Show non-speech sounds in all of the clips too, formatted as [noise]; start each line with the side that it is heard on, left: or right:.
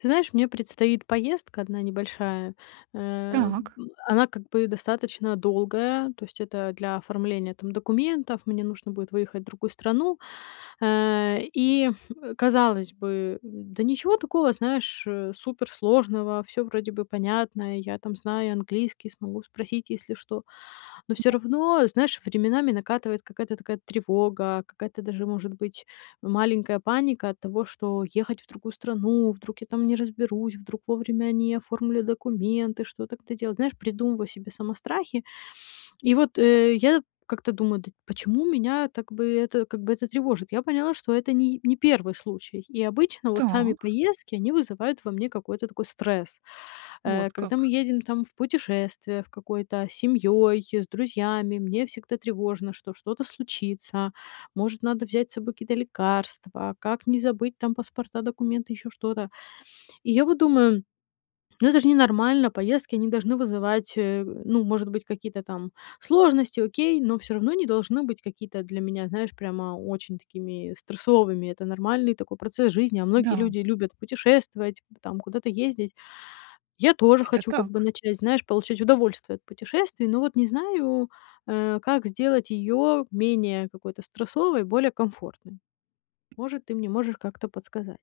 left: Ты знаешь, мне предстоит поездка одна небольшая. Э,
right: Так.
left: б она как бы достаточно долгая, то есть это для оформления там документов. Мне нужно будет выехать в другую страну. Э, и казалось бы, да ничего такого, знаешь, э, суперсложного, всё вроде бы понятно. Я, там, знаю английский, смогу спросить, если что. Но всё
right: [unintelligible]
left: равно, знаешь, временами накатывает какая-то такая тревога, какая-то даже, может быть, маленькая паника от того, что ехать в другую страну, вдруг я там не разберусь, вдруг вовремя не оформлю документы, что-то как-то делать. Знаешь, придумываю себе сама страхи. И вот, э, я как-то думаю: "Да почему меня так бы это как бы это тревожит?" Я поняла, что это не й не 1 случай, и обычно вот сами
right: Так.
left: поездки- они вызывают во мне какой-то такой стресс. Э,
right: Вот
left: когда мы
right: как.
left: едем там в путешествие в какое-то, семьей, с друзьями, мне всегда тревожно, что что-то случится, может, надо взять с собой какие-то лекарства, как не забыть, там, паспорта, документы, ещё что-то. И я вот думаю, ну это ж ненормально- поездки они должны вызывать, э, ну, может быть, какие-то там сложности, окей, но всё равно не должны быть какие-то для меня, знаешь, прямо очень такими стрессовыми. Это нормальный такой процесс жизни, а многие
right: Да.
left: люди любят путешествовать, там, куда-то ездить. Я тоже
right: Это
left: хочу как бы
right: так.
left: начать, знаешь, получать удовольствие от путешествий, но вот не знаю, э, как сделать ее менее какой-то стрессовой, более комфортной. Может, ты мне можешь как-то подсказать.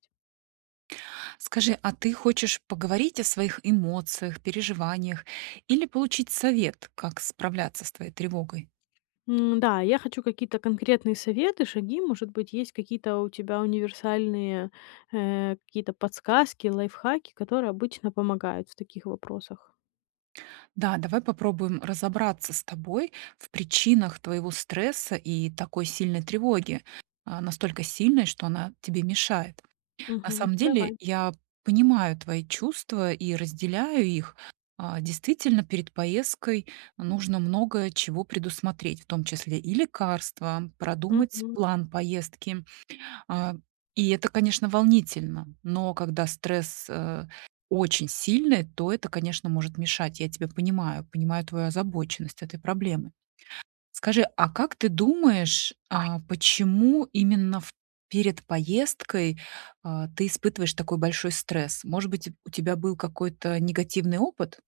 right: Скажи, а ты хочешь поговорить о своих эмоциях, переживаниях или получить совет, как справляться с твоей тревогой?
left: Н-да, я хочу какие-то конкретные советы, шаги. Может быть, есть какие-то у тебя универсальные, э, какие-то подсказки, лайфхаки, которые обычно помогают в таких вопросах.
right: Да, давай попробуем разобраться с тобой в причинах твоего стресса и такой сильной тревоги, а, настолько сильной, что она тебе мешает. На
left: Мгм.
right: самом деле,
left: Давай.
right: я понимаю твои чувства и разделяю их. А, действительно, перед поездкой нужно много чего предусмотреть, в том числе и лекарства, продумать
left: Мгм.
right: план поездки. А, и это, конечно, волнительно, но когда стресс, э, очень сильный, то это, конечно, может мешать. Я тебя понимаю, понимаю твою озабоченность этой проблемы. Скажи, а как ты думаешь, а почему именно в перед поездкой, а, ты испытываешь такой большой стресс? Может быть, у тебя был какой-то негативный опыт?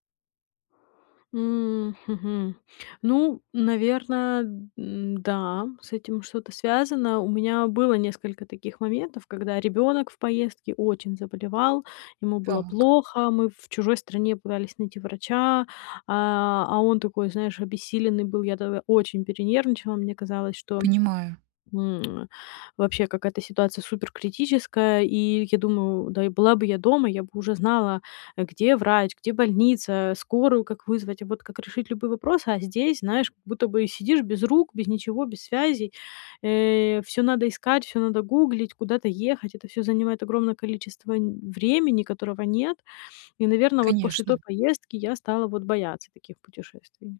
left: М, хм, мгм. Ну, наверное, н-да, с этим что-то связано. У меня было несколько таких моментов, когда ребенок в поездке очень заболевал, ему было
right: Так.
left: плохо, мы в чужой стране пытались найти врача, а, а он такой, знаешь, обессиленный был. Я тогда очень перенервничала. Мне казалось, что,
right: Понимаю.
left: м, [smacks lips] вообще какая-то ситуация суперкритическая. И я думаю: "Да и была бы я дома, я бы уже знала, где врач, где больница, скорую как вызвать, а, вот как решить любые вопросы". А здесь, знаешь, как будто бы, сидишь без рук, без ничего, без связей. Э, всё надо искать, всё надо гуглить, куда-то ехать. Это всё занимает огромное количество н времени, которого нет. И, наверное, вот после той
right: Конечно.
left: поездки я стала вот бояться таких путешествий.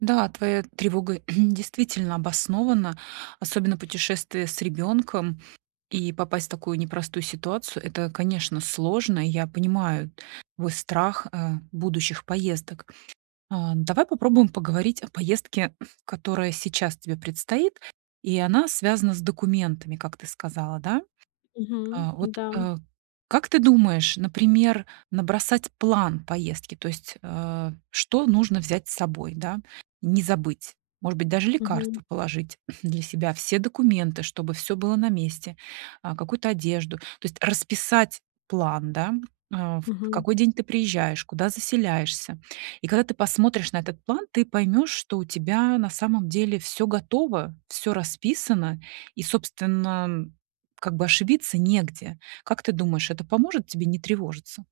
right: Да, твоя тревога [clears throat] действительно обоснована, особенно путешествие с ребенком и попасть в такую непростую ситуацию. Это, конечно, сложно, и я понимаю твой страх, э, будущих поездок. А, давай попробуем поговорить о поездке, [clears throat] которая сейчас тебе предстоит, и она связана с документами, как ты сказала, да?
left: Мгм,
right: Э, вот,
left: да.
right: э, как ты думаешь, например, набросать план поездки, то есть, э, что нужно взять с собой, да? Не забыть, может быть, даже
left: Мгм.
right: лекарства положить [clears throat] для себя, все документы, чтобы всё было на месте, э, какую-то одежду. То есть расписать план, да, э, в
left: Мгм.
right: какой день ты приезжаешь, куда заселяешься. И когда ты посмотришь на этот план, ты поймёшь, что у тебя на самом деле всё готово, всё расписано, и, собственно, как бы ошибиться негде. Как ты думаешь, это поможет тебе не тревожиться?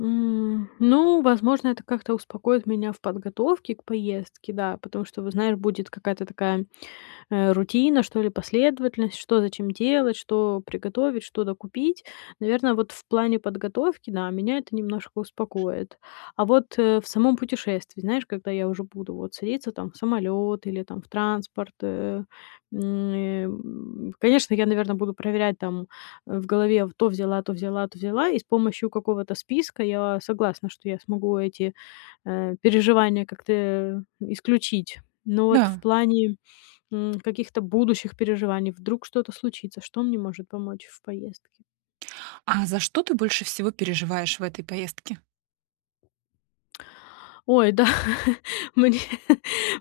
left: М, ну, возможно, это как-то успокоит меня в подготовке к поездке, да. Потому что, вот знаешь, будет какая-то такая, э, рутина, что ли, последовательность: что за чем делать, что приготовить, что докупить. Наверно, вот в плане подготовки, да, меня это немножко успокоит. А вот, э, в самом путешествии, знаешь, когда я уже буду, вот, садиться, там, в самолёт или, там, в транспорт, э, м, э, м, конечно, я, наверно, буду проверять, там, в голове: то взяла, то взяла, то взяла,- и с помощью какого-то списка, я согласна, что я смогу эти, э, переживания как-то, э, исключить. Но вот в
right: Да.
left: плане, м, каких-то будущих переживаний, вдруг что-то случится, что мне может помочь в поездке?
right: А за что ты больше всего переживаешь в этой поездке?
left: Ой, да, [chuckles] мне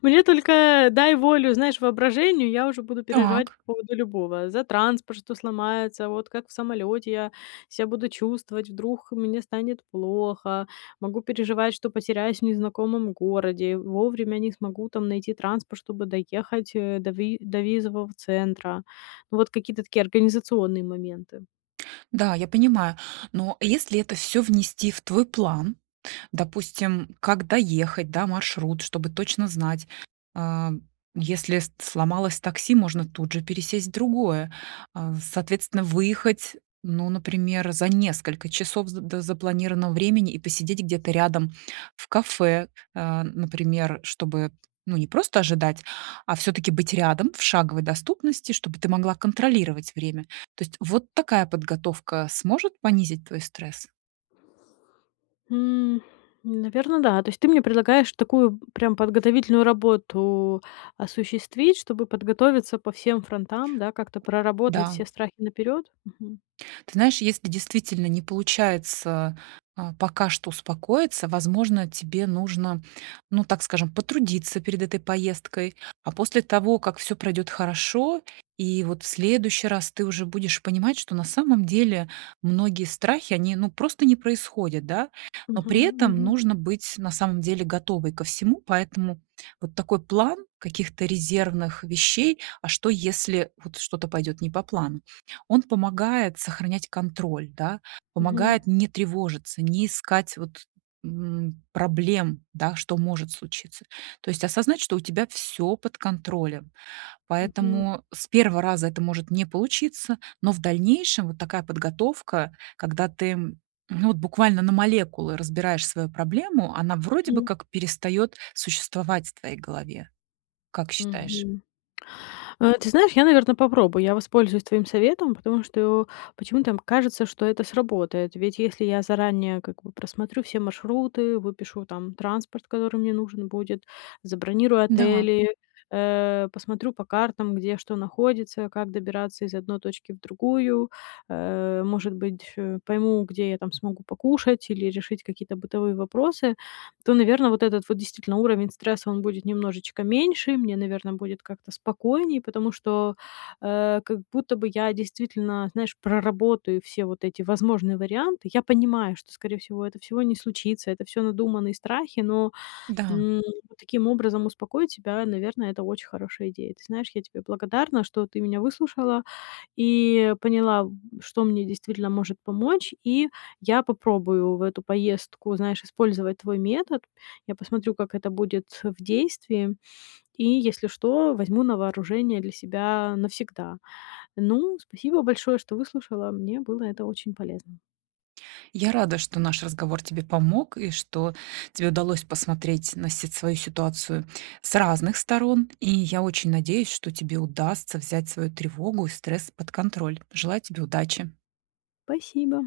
left: мне только дай волю, знаешь, воображению, я уже буду переживать
right: Так.
left: по поводу любого: за транспорт, что сломается, вот как в самолёте я ся буду чувствовать, вдруг мне станет плохо, могу переживать, что потеряюсь в незнакомом городе, вовремя не смогу там найти транспорт, чтобы доехать, э, до ви до визового центра. Ну, вот какие-то такие организационные моменты.
right: Да, я понимаю. Но если это всё внести в твой план, допустим, как доехать, да, маршрут, чтобы точно знать, а, если с сломалось такси, можно тут же пересесть в другое, а, соответственно, выехать, ну, например, за несколько часов з до запланированного времени и посидеть где-то рядом в кафе, э, например, чтобы, ну, не просто ожидать, а всё-таки быть рядом, в шаговой доступности, чтобы ты могла контролировать время. То есть вот такая подготовка сможет понизить твой стресс?
left: М, наверно, да. То есть ты мне предлагаешь такую прям подготовительную работу осуществить, чтобы подготовиться по всем фронтам, да, как-то проработать
right: Да.
left: все страхи наперёд? Мгм.
right: Ты знаешь, если действительно не получается, э, пока что успокоиться, возможно, тебе нужно, ну, так скажем, потрудиться перед этой поездкой, а после того, как всё пройдет хорошо, и вот в следующий раз ты уже будешь понимать, что на самом деле многие страхи, они, ну, просто не происходят, да, но
left: Мгм,
right: при этом
left: мгм.
right: нужно быть на самом деле готовой ко всему, поэтому вот такой план каких-то резервных вещей- а что, если вот что-то пойдёт не по плану,- он помогает сохранять контроль, да.
left: Мгм.
right: Помогает не тревожиться, не искать вот, м, проблем, да, что может случиться. То есть осознать, что у тебя всё под контролем,
left: Мгм.
right: поэтому с 1 раза это может не получиться, но в дальнейшем вот такая подготовка, когда ты, ну, вот буквально на молекулы разбираешь свою проблему, она вроде бы
left: Мгм.
right: как перестаёт существовать в твоей голове, как считаешь?
left: Мгм, э, ты знаешь, я, наверно, попробую. Я воспользуюсь твоим советом, потому что почему-то кажется, что это сработает. Ведь если я заранее, как бы, просмотрю все маршруты, выпишу там транспорт, который мне нужен будет, забронирую
right: Да.
left: отели, э, посмотрю по картам, где что находится, как добираться из одной точки в другую, э, может быть, э, пойму, где я там смогу покушать или решить какие-то бытовые вопросы, то, наверно, вот этот вот действительно уровень стресса, он будет немножечко меньше. И мне, наверно, будет как-то спокойнее, потому что, э, как будто бы я действительно, знаешь, проработаю все вот эти возможные варианты. Я понимаю, что, скорее всего, это всего не случится, это всё надуманные страхи, но,
right: Да.
left: м, но таким образом успокоить себя, наверное, это очень хорошая идея. Ты знаешь, я тебе благодарна, что ты меня выслушала и поняла, что мне действительно может помочь, и я попробую в эту поездку, знаешь, использовать твой метод. Я посмотрю, как это будет в действии, и, если что, возьму на вооружение для себя навсегда. Ну, спасибо большое, что выслушала. Мне было это очень полезно.
right: Я рада, что наш разговор тебе помог, и что тебе удалось посмотреть на си свою ситуацию с разных сторон. И я очень надеюсь, что тебе удастся взять свою тревогу и стресс под контроль. Желаю тебе удачи.
left: Спасибо.